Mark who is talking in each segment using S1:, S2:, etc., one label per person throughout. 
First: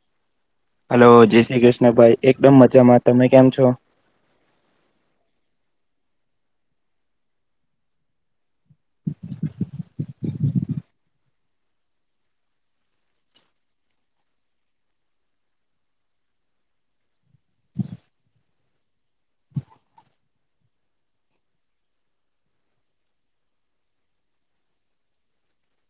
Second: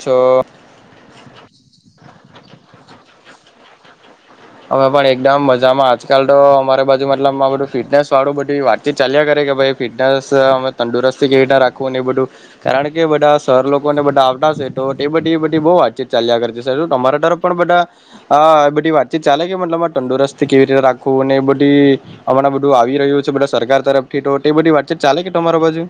S1: છો
S2: હલો જય શ્રી કૃષ્ણ ભાઈ એકદમ મજામાં તમે કેમ છો
S1: બામાં આજકાલ તો અમારે બાજુ મતલબ બધું ફિટનેસ વાળું બધું વાતચ ચાલ્યા કરે કે ભાઈ ફિટનેસ અમે તંદુરસ્તી કેવી રીના રાખવું ને એ બધું કારણ કે બધા સર લોકો ને બધા બધી બ બ વાતચીત ચાલ્યા કર તમારા તરફ પણ બધા બધી વાતચીત ચાલે કે મલ તંદુરસ્ત કેવી રીતે રાખવું એ બધી હમણાં બધું આવી રહ્યું છે બધ સરકાર તરફથી બધી વાતચીત ચાલે કે તમારા બાજુ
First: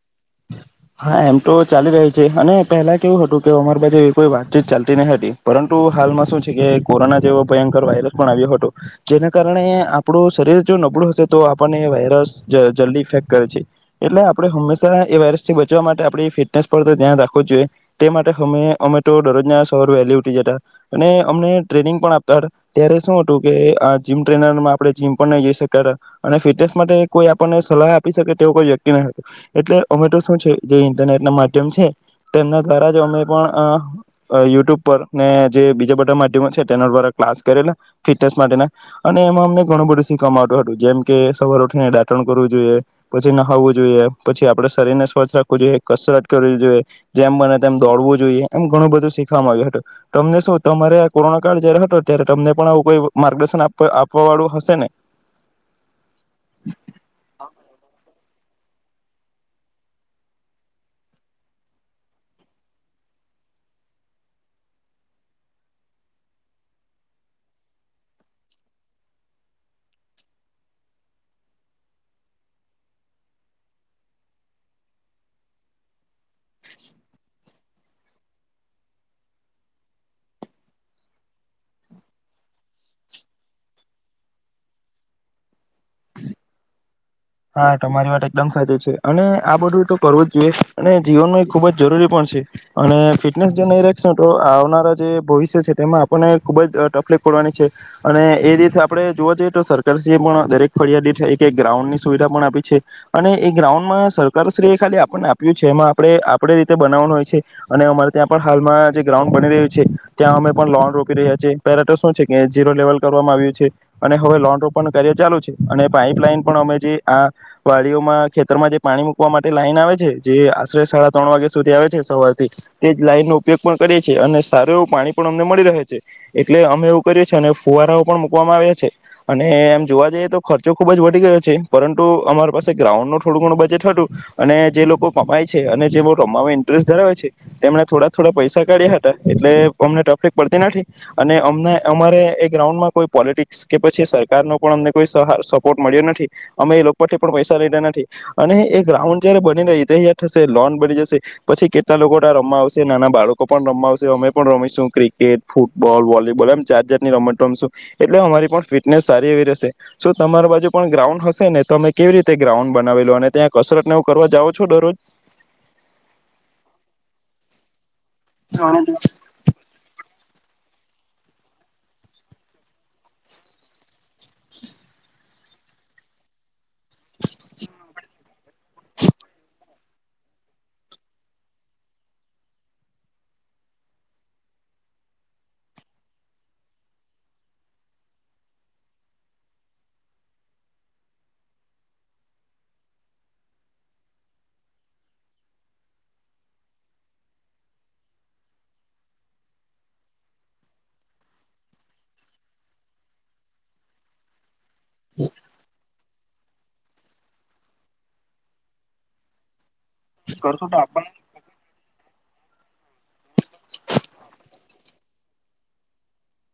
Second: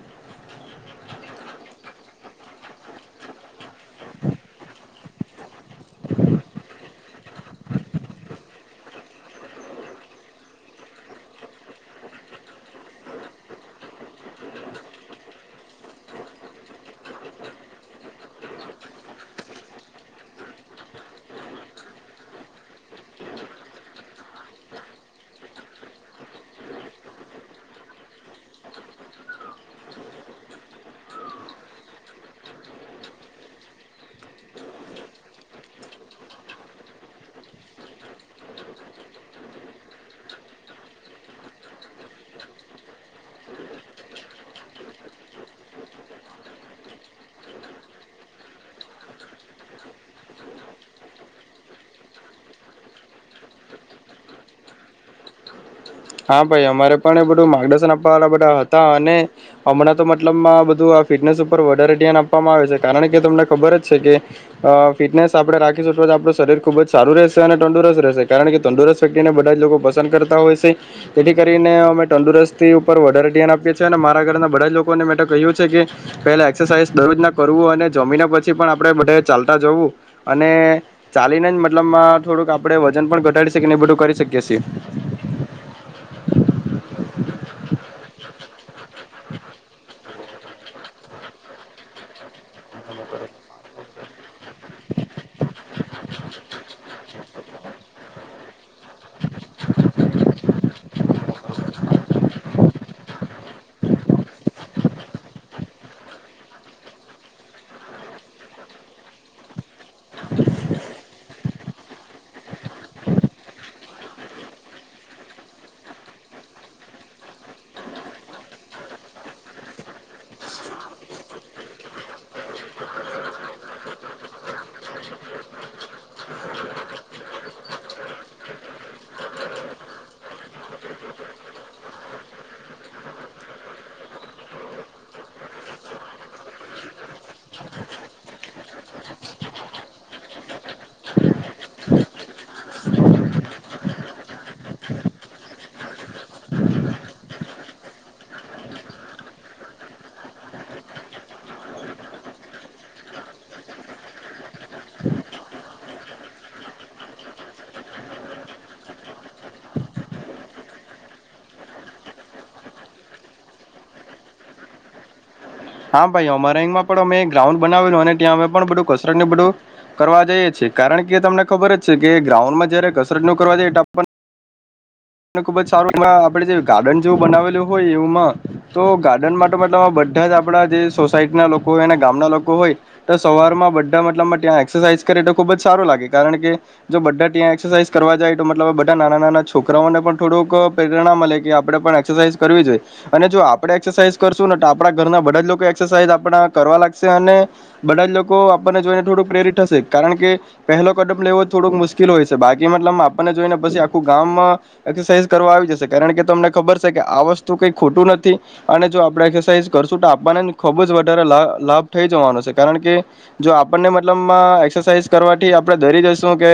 S2: હા એમ તો ચાલી રહ્યું છે અને પેલા કેવું હતું કે અમાર બાજ કોઈ વાતચીત ચા ન હતી પરંતુ હાલમાં શું છે કે કોરોના જેવો ભયંકર વાયરસ પણ આવ્યો હતો જેના કારણે આપણું શરીર જો નબળું હશે તો આપણને એ વાયરસ જલ્દી ઇફેક્ટ કરે છે એટલે આપણે હંમેશા એ વાયરસ બચવા માટે આપણી ફિટનેસ પર તો ધ્યાન રાખવું જોઈએ તે માટે અમે ઓમેટો દરરોજના સવાર વેલી ઉઠી જતા અને અમને ટ્રેનિંગ પણ આપતા હતા ત્યારે શું હતું કે જીમ ટ્રેનરમાં આપણે જીમ પણ નહી જઈ શકતા હતા અને ફિટનેસ માટે કોઈ આપણને સલાહ આપી શકે તેવું કોઈ વ્યક્તિ ન હત એટલેમેટો મા્યમ છે તેમના દ્વારા અમે પણ યુટ્યુબ પર ને જે બીજા બધા માધ્યમો છે તેના દ્વારા ક્લાસ કરેલા ફિટનેસ માટેના અને એમાં અમને ઘણું બધું શીખવામાં આવતું હતું જેમ કે સવારઠીને રાટણ કરવું જોઈએ પછી નહવું જોઈએ પછી આપડે શરીરને સ્વચથ રાખવું જોઈએ કસરત કરવી જોઈએ જેમ બને તેમ દોડવું જોઈએ એમ ઘણું બધું શીખવાવામાં આવ્યું હતું તમને શું તમારે આ કોરોના કાળ જયારે હતો ત્યારે તમને પણ આવું કોઈ માર્ગદર્શન આપવા વાળું હશે ને
S1: હા ભાઈ અમારે પણ એ બધું માર્ગદર્શન આપ બધા હતા અને હમણાં તો મતલબમાં બધું આ ફિટનેસ ઉપર વધારે ધ્યાન આપવામાં આવે છે કારણ કે તમને ખબર જ છે કે ફિટનેસ આપણે રાખીશું આપડું શરીર ખુબ જ સારું રહેશે અને તંદુરસ્ત રહેશે કારણ કે તંદુરસ્ત વ્યક્તિને બધા જ લોકો પસંદ કરતા હોય છે તેથી કરીને અમે તંદુરસ્તી ઉપર વધારે ધ્યાન આપીએ છીએ અને મારા ઘરના બધા જ લોકોને મે કહ્યું છે કે પહેલા એક્સરસાઇઝ દરરોજ ના કરવું અને જમીને પછી પણ આપણે બધા ચાલતા જવું અને ચાલીને જ મતલબમાં થોડુંક આપણે વજન પણ ઘટાડી શકીએને બધું કરી શકીએ છીએ [inaudible]
S2: હા તમારી માટે એકદમ ફાયદો છે અને આ બધું તો કરવું જ જોઈએ અને જીવનમાં એ ખૂબ જરૂરી પણ છે અને ફિટનેસ જો નહી તો આવનારા જે ભવિષ્ય છે તેમાં આપણને ખુબ જ તકલીફ પડવાની છે અને એ રીતે આપણે જોવા જઈએ તો સરકારશ્રી એ પણ દરેક ફરિયાદી છે એક ગ્રાઉન્ડ સુવિધા પણ આપી છે અને એ ગ્રાઉન્ડમાં સરકારશ્રીએ ખાલી આપણને આપ્યું છે એમાં આપણે આપણે રીતે બનાવવાનું હોય છે અને અમારે ત્યાં પણ હાલમાં જે ગ્રાઉન્ડ બની રહ્યું છે ત્યાં અમે પણ લોન રોપી રહ્યા છે પેરાટ શું છે કે ીરો લેવલ કરવામાં આવ્યું છે અને હવે લોન રોપવાનું કાર્ય ચાલુ છે અને પાઇપલાઈન પણ અમે જે આ વાડીઓમાં ખેતરમાં જે પાણી મૂકવા માટે લાઈન આવે છે જે આશરે સાડા ત્રણ વાગ્યા સુધી આવે છે સવારથી તે જ લાઈનનોો ઉપયોગ પણ કરીએ છીએ અને સારું એવું પાણી પણ અમને મળી રહે છે એટલે અમે એવું કરીએ છી અને ફુવારાઓ પણ મૂકવામાં આવ્યા છે અને એમ જોવા જઈએ તો ખર્ચો ખુબ જ વધી ગયો છે પરંતુ અમારી પાસે ગ્રાઉન્ડનું થોડું ઘણું બજેટ હતું અને જે લોકો કમાય છે અને જે લોકો રમવામાં ઇન્ટરેસ્ટ ધરાવે છે તેમણે થોડા થોડા પૈસા કાઢ્યા હતા એટલે અમને ટફિક પડતી નથી અને અમને અમારે એ ગ્રાઉન્ડમાં કોઈ પોલિટિક્સ કે પછી સરકારનો પણ અમને કોઈ સહ સપોર્ટ મળ્યો નથી અમે એ લોકો પણ પૈસા રેા નથી અને એ ગ્રાઉન્ડ જયારે બની રહી થશે લોન બની જશે પછી કેટલા લોકો રમવા આવશે નાના બાળકો પણ રમવા આવશે અમે પણ રમીશું ક્રિકેટ ફૂટબોલ વોલીબોલ એમ ચાર ચાર ની રમત રમશું એટલે અમારી પણ ફિટનેસ સારી એવી રહેશે તમારી બાજુ પણ ગ્રાઉન્ડ હશે ને તમે કેવી રીતે ગ્રાઉન્ડ બનાવી લો અને ત્યાં કસરત નેવું કરવા જાાવ છો દરરોજ
S1: હા ભાઈ અમારેંગમાં પણ અમે ગ્રાઉડ બનાવેલું અને અમે પણ બધું કસરત ું બધું કરવા જઈએ છે કારણ કે તમને ખબર જ છે કે ગ્રાઉન્ડમાં જયારે કસરત ન કરવા જાયએ એ આપને
S2: [unintelligible]
S1: ખુબ જ સારું એમાં આપડે જે ગાર્ડન જેવું બનાવેલું હોય એવમાં તો ગાર્ડન માટે મલબ બધા જ આપડા જે સોસાયટીના લોકો હોય અને ગામના લોકો હોય તો સવારમાં બધા મતલબમાં ત્યાં એક્સરસાાઈઝ કરે તો ખુબ જ સારું લાગે કારણ કે જો બધા ત્યાં એક્સરસાાઈઝ કરવા જાય તો મતલબ બધા નાના નાના છોકરા રાને પણ થોડુંક પ્રેરણા મળે કે આપણે પણ એક્સરસાઇઝ કરવી જોઈએ અને જો આપણે એક્સરસાાઈઝ કરશું ને તો આપણા ઘરના બધા જ લોકો એક્સરસાઇઝ આપણા કરવા લાગશે અને બધા જ લોકો આપણને જોઈને થોડુંક પ્રેરિત થશે કારણ કે પહેલો કડમ લેવો થોડુંક મુશ્કેલ હોય છે બાકી મતલબમાં આપણને જોઈને પછી આખું ગામ એક્સરસાઇઝ કરવા આવી જશે કારણ કે તમને ખબર છે કે આ વસ્તુ કઈ ખોટું નથી અને જો આપડે એક્રસાઇઝ કરશું તો આપણને ખુબ જ વધારે લ લાભ થઈ જવાનો છે. કારણ કે જો આપણને મતલબ એક્સરસાઇઝ કરવા આપણે ધરી જું કે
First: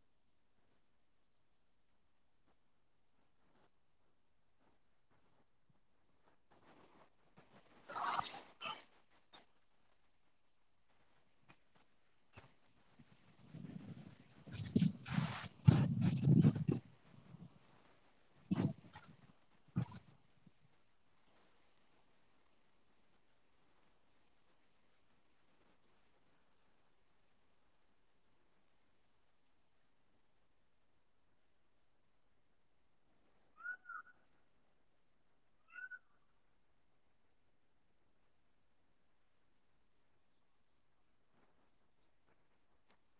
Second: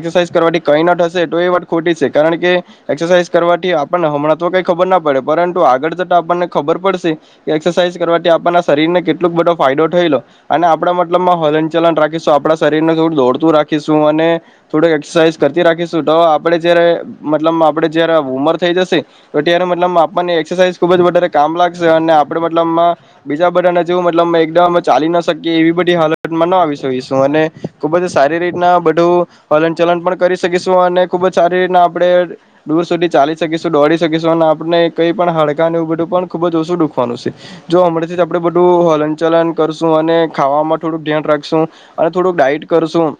S1: એક્રસાઝ કરવાથી કઈ ના હશે તો એ વાત ખોટી છે કારણ કે કે એક્સરસાઇઝ કરવાથી આપણને હમણાં તો કઈ ખબર ના પડે પરંતુ આગળ જતા આપણને ખબર પડશે કે એક્સરસાઇઝ કરવાથી આપણના શરીર ને કેટલોક બધો ફાયદો થઈ લો અને આપણા મતલબમાં હલન ચલન રાખીશું આપણા શરીરને થોડું દોડતું રાખીશું અને થોડું એક્સરસાઇઝ કરતી રાખીશું તો આપડણે જયારે મલબ આપે જયારે ઉમર થઈ જશે તો ત્યારે મતલબ આપણને એક્સરસાઇઝ ખબ જ વધારે કામ લાગશે અને આપડે મતલબમાં બીજા બધાને મતલ એકમ અ ચાલી ના શકીએ એવી બધી હાલતમાં ન આવી શકીશું અને ખુબ જ સારી રીતના બધું હલન ચલન પણ કરી શકીશું અને ખુબ જ સારી રીતના આપ દૂર સુધી ચાલી શકીશું દોડી શકીશું અને આપણે કઈ પણ હડકા ને એવું બધું પણ ખુબ જ ઓછું દુખવાનું છે જો હમણાથી આપડે બધું હલન ચલન કરશું અને ખામાં થોડુંક ધ્યાન રાખશું અને થોડુંક ડાઈટ કરશું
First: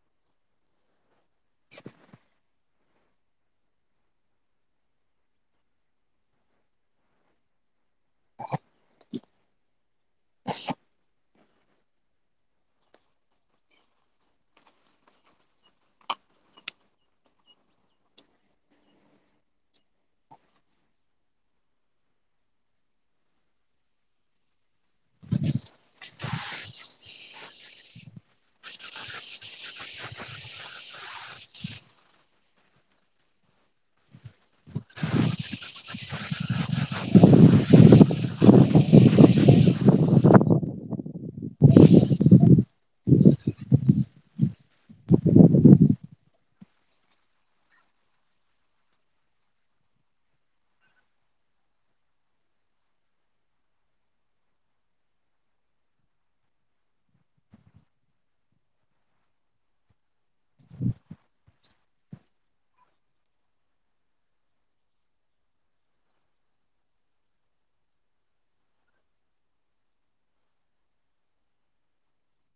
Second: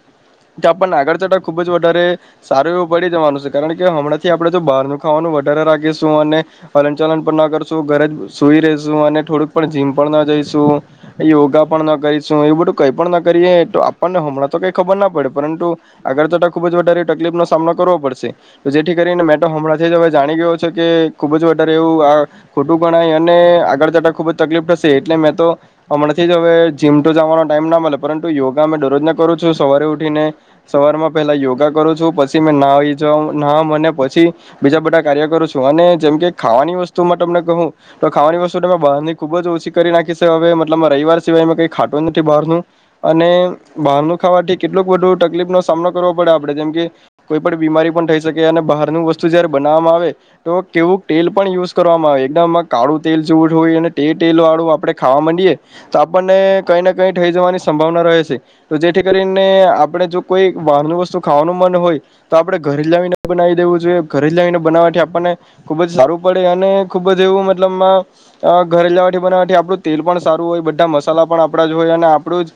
S1: તો આપણને આગળ ચટા ખુબ જ વધારે સારું એવું પડી જવાનું છે. કારણ કે હમણાં થી આપણેે તો બારનું ખાવાનું વધારે રાખીશું અને હલન ચલન પણ ના કરશ શું ઘરે જ સુઈ રશું અને થોડુંક પણ જીમ પણ ના જઈશું યોગા પણ ન કરીશું એવું બધું કંઈ પણ ન કરીએ તો આપણને હમણાં તો કંઈ ખબર ના પડે પરંતુ આગળ તો ખુબ જ વધારે તકલીફનો સામનો કરવો પડશે જેથી કરીને મેં તો હમણાં હવે જાણી ગયો છે કે ખુબ જ વધારે એવું આ ખોટું ગણાય અને આગળ જતા ખૂબ જ તકલીફ થશે એટલે મેં તો હમણાં થી હવે જીમ ટ જવાનો ટાઈમ ના મળે પરંતુ યોગા મેં દરરોજ કરું છું સવારે ઉઠી ને સવાર માં પહેલા યોગા કરું છું પછી મેં ના આવી ના મને પછી બીજા બધા કાર્ય કરું છું અને જેમ કે ખાવાની વસ્તુમાં તમને કહું તો ખાવાની વસ્તુ તમે બહારની ખુબ જ ઓછી કરી નાખી છે હવે મતલબ રવિવાર સિવાય કઈ ખાટો નથી બહારનું અને બહારનું ખાવાથી કેટલુંક બધું તકલીફ નો સામનો કરવો પડે આપડે જેમકે કોઈ પણ બીમારી ઈ શકે અને બહારનું વસ્તુ જયારે બનાવવામાં આવે તો કેવું તેલ પણ યુઝ કરવામાં આવે એકદમમાં કાળું તેલ જેવું હોય અને તે તેલ વાળું આપણે ખાવા માંડીએ તો આપણને કંઈને કંઈ થઈ જવાની સંભાવના રહે છે તો જેથી કરીને આપણે જો કોઈ બહારનું વસ્તુ ખાવાનું મન હોય તો આપણે ઘરે લાવીને બનાવી દેવું જોઈએ ઘરે લાવીને બનાવાથી આપણને ખુબ જ સારું પડે અને ખુબ જ એવું મતલબમાં ઘરે લાવવાથી બનાવવાથી આપણું તેલ પણ સારું હોય બધા મસાલા પણ આપડા જ હોય અને આપણું જ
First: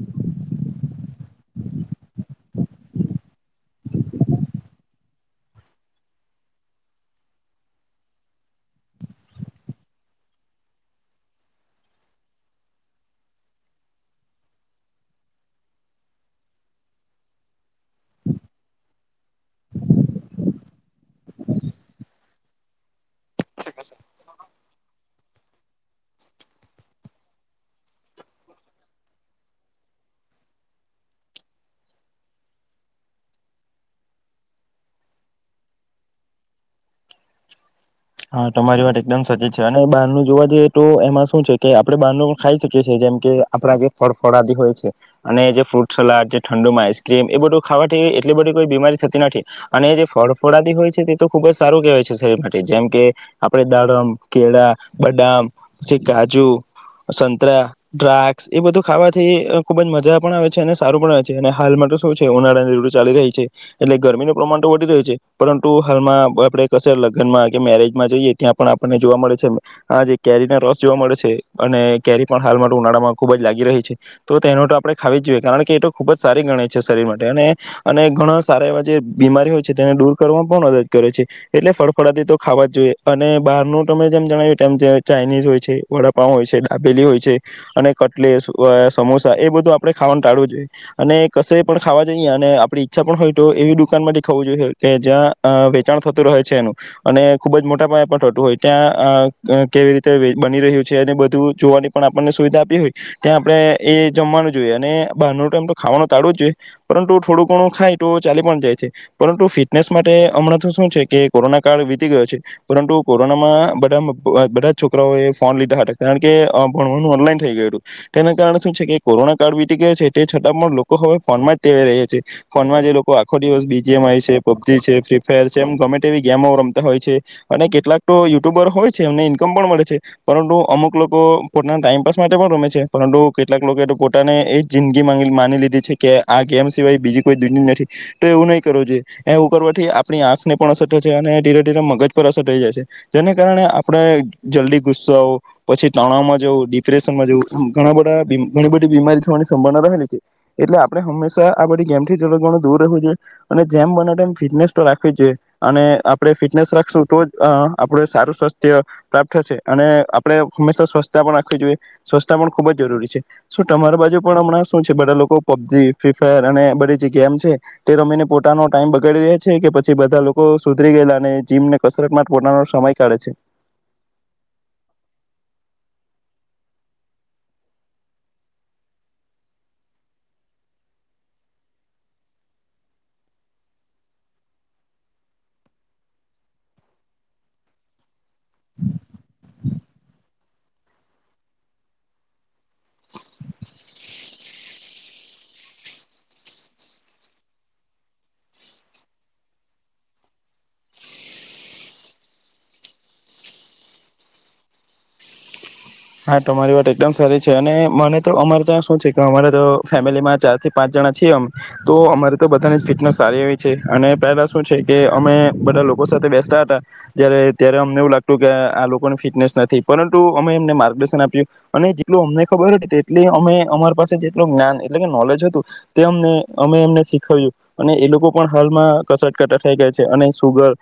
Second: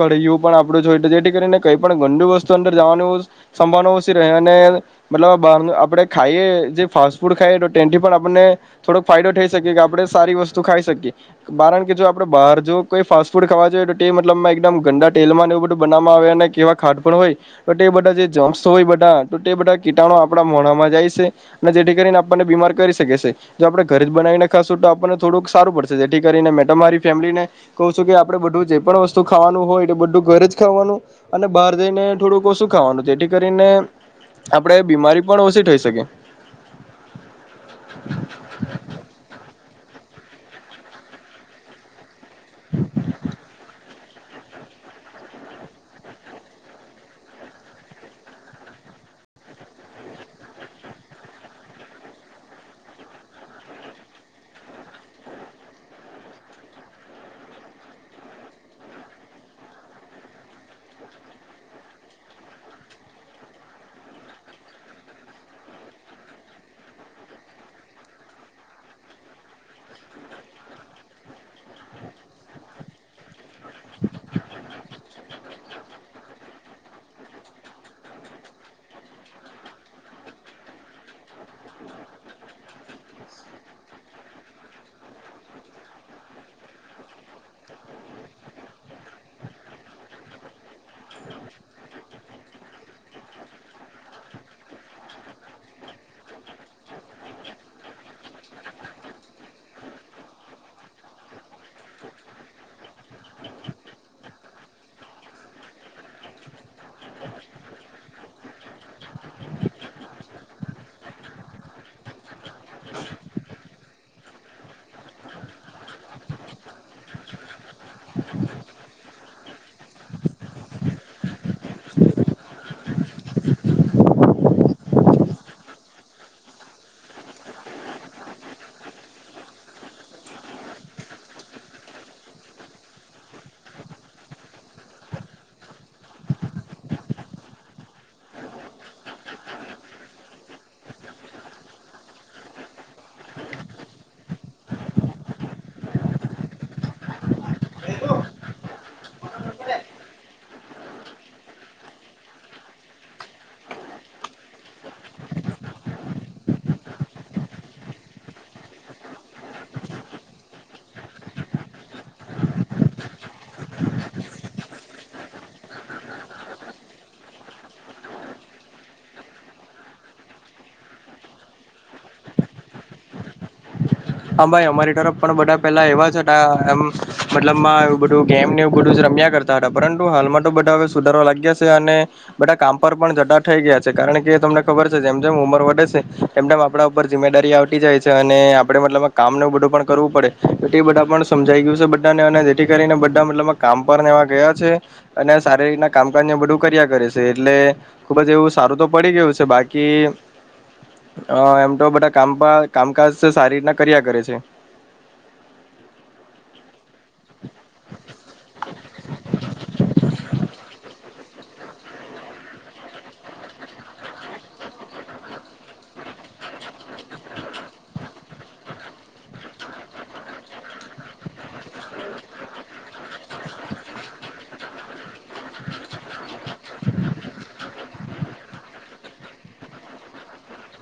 S1: કઢાઈઓ પણ આપણું જ હોય જેથી કરીને કઈ પણ ગંદુ વસ્તુ અંદર જવાનું સંભાવ મલબ બાર આપણે ખાઈએ જે ફાસ્ટ ફૂડ ખાઈએ તો તેથી પણ આપને થોડોક ફાયદો થઈ શકીએ કે આપડણે સારી વસ્તુ ખાઈ શકીએ કારણ કે જો આપડે બહાર જો કોઈ ફાસ્ટ ફૂડ ખાવા જોઈએ તો તે મતલબમાં એકદમ ગંદા તેલમાં એવું બધું બનાવામાં આવે અને કેવા ખાડ પણ હોય તો તે બધા જે ય બધા તૂ બધા કીટાણો આપણા મોણામાં જાય છે અનેને જેથી કરીને આપણને બીમાર કરી શકે છે. જો આપણે ઘરે જ બનાવીને ખાસશું તો આપણને થોડુંક સારું પડશે જેથી કરીને મે મારી ફેમિલી ને, કહ છું કે આપડે બધું જે પણ વસ્તુ ખાવાનું હોય એ બધું ઘરે જ ખાવાનું, અને બહાર જઈને થોડું ઓશું ખાવાનું છે. કરીને, આપણે બીમારી પણ ઓછી થઈ શકી.
S2: હા તમારી વાત એકદમ સચ છે અને બહારનું જોવા જ તો એમાં શું છે કે આપડે બાર ન ખાઈ શકી છીએ જેમ કે આપડા કે ફળ ફળાદી હોય છે, અને જે ફ્રૂટ સલાડ જે ઠંડુમાં આઈસક્રીમ એ બધું ખાવાથી એટલી બધી કોઈ બીમારી થતી નથી, અને જે ફળ ફળાદી હોય છે તે તો ખુબ જ સારું કહેવાય છે શરીર માટે જેમ કે, આપડે દાડમ કેળા, બદામ, પછી કાજુ, સંતરા, દ્રાક્ષ, એ બધું ખાવાથી ખુબ જ મજા પણ આવે છે અને સારું પણ આવે છે અને હાલમાં તો શું છે ઉનાળા નીઋડ ચાલી રહી છે, એટલે ગરમીનું પ્રમાણ તો વધી રહ્યું છે પરંતુ હાલમાં આપે કશે લગનમાં કે મેરેજમાં જઈએ ત્યાં પણ આપણને જોવા મળે છે, આ જે કેરીનો રસ જોવા મળે છે અને કેરી પણ હાલ માટે ઉનાળામાં ખુબ જ લાગી રહી છે, તો તેનો તો આપણે ખાવી જ જોઈએ કારણ કે એ તો ખુબ જ સારી ગણે છે શરીર માટે અને, અને ઘણા સારા એવા જે બીમારી હોય છે તેને દૂર કરવાવામાં પણ મદદ કરે છે, એટલે ફળફળથી તો ખાવા જ જોઈએ અને બહારનું તમે જેમ જણાવ્યુંમ જે ચાઇનીઝ હોય છે વડાપાાવ હોય છે ડાબેલી હોય છે, અને કટલે સમોસા એ બધું આપડણે ખાવાનું ટાળવું જોઈએ અને કશે પણ ખાવા જઈએ, અને આપણી ઈચ્છા પણ હોય તો એવી દુકાનમાંથી ખવું જોઈએ કે જ્યાં વેચાણ થતું રહે છે એનું. અને ખુબ જ મોટા પાયેપ હતું હોય ત્યાં કેવી રીતે બની રહ્યું છે અને બધું જોવાની પણ આપણને સુવિધા આપી હોય, ત્યાં આપણે એ જમવાનું જોઈએ અને બહારનો ટાઈમ તો ખાવાનું ટાળવ જ જોઈએ, પરંતુ થોડું ઘણું ખાય તો ચાલી પણ જાય છે, પરંતુ ફિટનેસ માટે હમણાં તો શું છે કે કોરોના કાર વીતી ગયો છે, પરંતુ કોરોનામાં બા બધા છોકરાઓ એ ફોન લીધા હતા કારણ કે ભણવાનું ઓનલાઈન થઈ ગયું હતું, તેના કારણે શું છે કે કોરોના કાર્ડ વીતી ગયો છે તે છતાં પણ લોકો હવે ફોનમાં જ તે રહ્યા છે, ફોનમાં જે લોકો આખો દિવસ બી જી મ છે પ બ જી છે ફ્રી ફાયર છે એમ ગમે તેવી ગેમો રમતા હોય છે, અને કેટલાક તો યુટ્યુબર હોય છે એમને ઈન્કમ પણ મળે છે, પરંતુ અમુક લોકો પોતાના ટાઈમપાસ માટે પણ રમે છે પરંતુ કેટલાક લોકો પોતાને એ જ જિંદગી માની લીધી છે કે આ ગેમ સિવાય બીજી કોઈ દુન નથી, તો એવું નહીં કરવ જોઈએ, એવું કરવાથી આપણી આંખને પણ અસર મગજ પર અસર થઈ જાય છે, જેને કારણે આપણે જલ્દી ગુસ્સ આવો, પછી તણાવમાં જવું ડિપ્રેશનમાં જવું ઘણા બધ ઘણી બધી બીમારી થવાની સંભાવના રહેલી છે, એટલે આપણે હંમેશા આ બધ ગમથી ઘણું દૂર રહેવું જોઈએ, અને જેમ બ ફિટનેસ તો રાખવી જોઈએ. અને આપણે ફિટનેસ રાખશું તો આપડ સારું સ્વાસ્થ્ય, પ્રાપ્ત થશે અને આપણે હંમેશા સ્વચ્છતા પણ રાખવી જોઈએ, સ્વચ્તા પણ ખૂબ જ જરૂરી છે, શું તમારી બાજુ પણ હમણાં શું છે બધા લોકો પબજી ફ્રી ફાયર અને બધી જ ગેમ છે તે રમીને પોતાનો ટાઈમ બગાડી રહ્યા છે કે પછી બધા સુધરી ગયેલા અને જીમને કસરત ના પોતાનો સમય કાઢે છે?
S1: હા ભાઈ અમારી તરફ પણ બધા પેલા એવા જ હતા એમ મતલબમાં એું બધું ગેમ એવું બધું જ રમ્યા કરતા હતા પરંતુ હાલમાં તો બધા હવે સુધારવા લાગ્યા છે અને, બધા કામ પર પણ જટ થઈ ગયા છે કારણ કે તમને ખબર છે જેમ જેમ ઉંમર વધડે છે, તેમમ તેમમ આપણા ઉપર જિમ્મેદારી આવતી જાય છે અને બ કામ બધું પણ કરવું પડે, એ બધા પણ સમજાઈ ગયું છે બધાને અને જેથી કરીને બા મતલબ કામ પણ એવા ગયા છે, અને સારી રીતના કામકાજ ને બધું કર્યા કરે છે એટલે, ખુબ જ એવું સારું તો પડી ગયું છે બાકી એમ તો બધા કામ કામકાજ સારી રીતના કર્યા કરે છે.
S2: હા તમારી વાત એકદમ સારી છે અને મને તો અમારે ત્યાં શું છે કે અમારે તો ફેમિલીમાં ચાર થી પાંચ જણા છીએ અમે તો અમારે તો બધાની જ ફિટનેસ સારી એવી છે અને પહેલા શું છે કે અમે બધા લોકો સાથે બેસતા હતા, જ ત્યારે અમને એવું લાગતું કે આ લોકોની ફિટનેસ નથી પરંતુ અમે એમને મા જેટલું અમને ખબર તેટલી અમે અમારી પાસે જેટલું જ્ઞાન એટલે કે નોલેજ હતું, તે અને અમે એમને શીખ્યું અને એ લોકો પણ હાલમાં કસરત થાય ગયા છે, અને સુગર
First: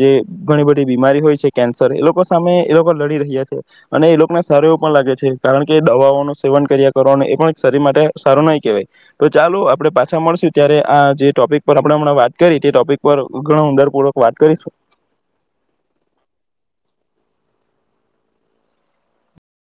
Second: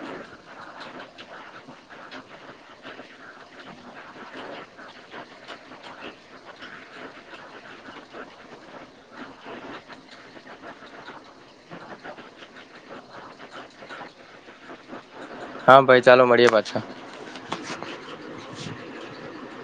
S2: જે ઘણી બધી બીમારી હોય છે કેન્સર એ લોકો સામે એ લોકો લડી રહ્યા છે, અને એ લોકોના સારું એવું પણ લાગે છે કારણ કે દવાઓ નુ સેવન કર્યા કરવાનું એ પણ શરીર માટે સારું નહી કેવાય તો ચાલો આપણે પાછા મળશું ત્યારે આ જે ટોપિક પર આપણે હમણા કરી તે ટોપિક પર ઘણુ ઉંડારપૂર્વક વાત કરીશું
S1: હા, ભાઈ ચાલો મળીએ પાછો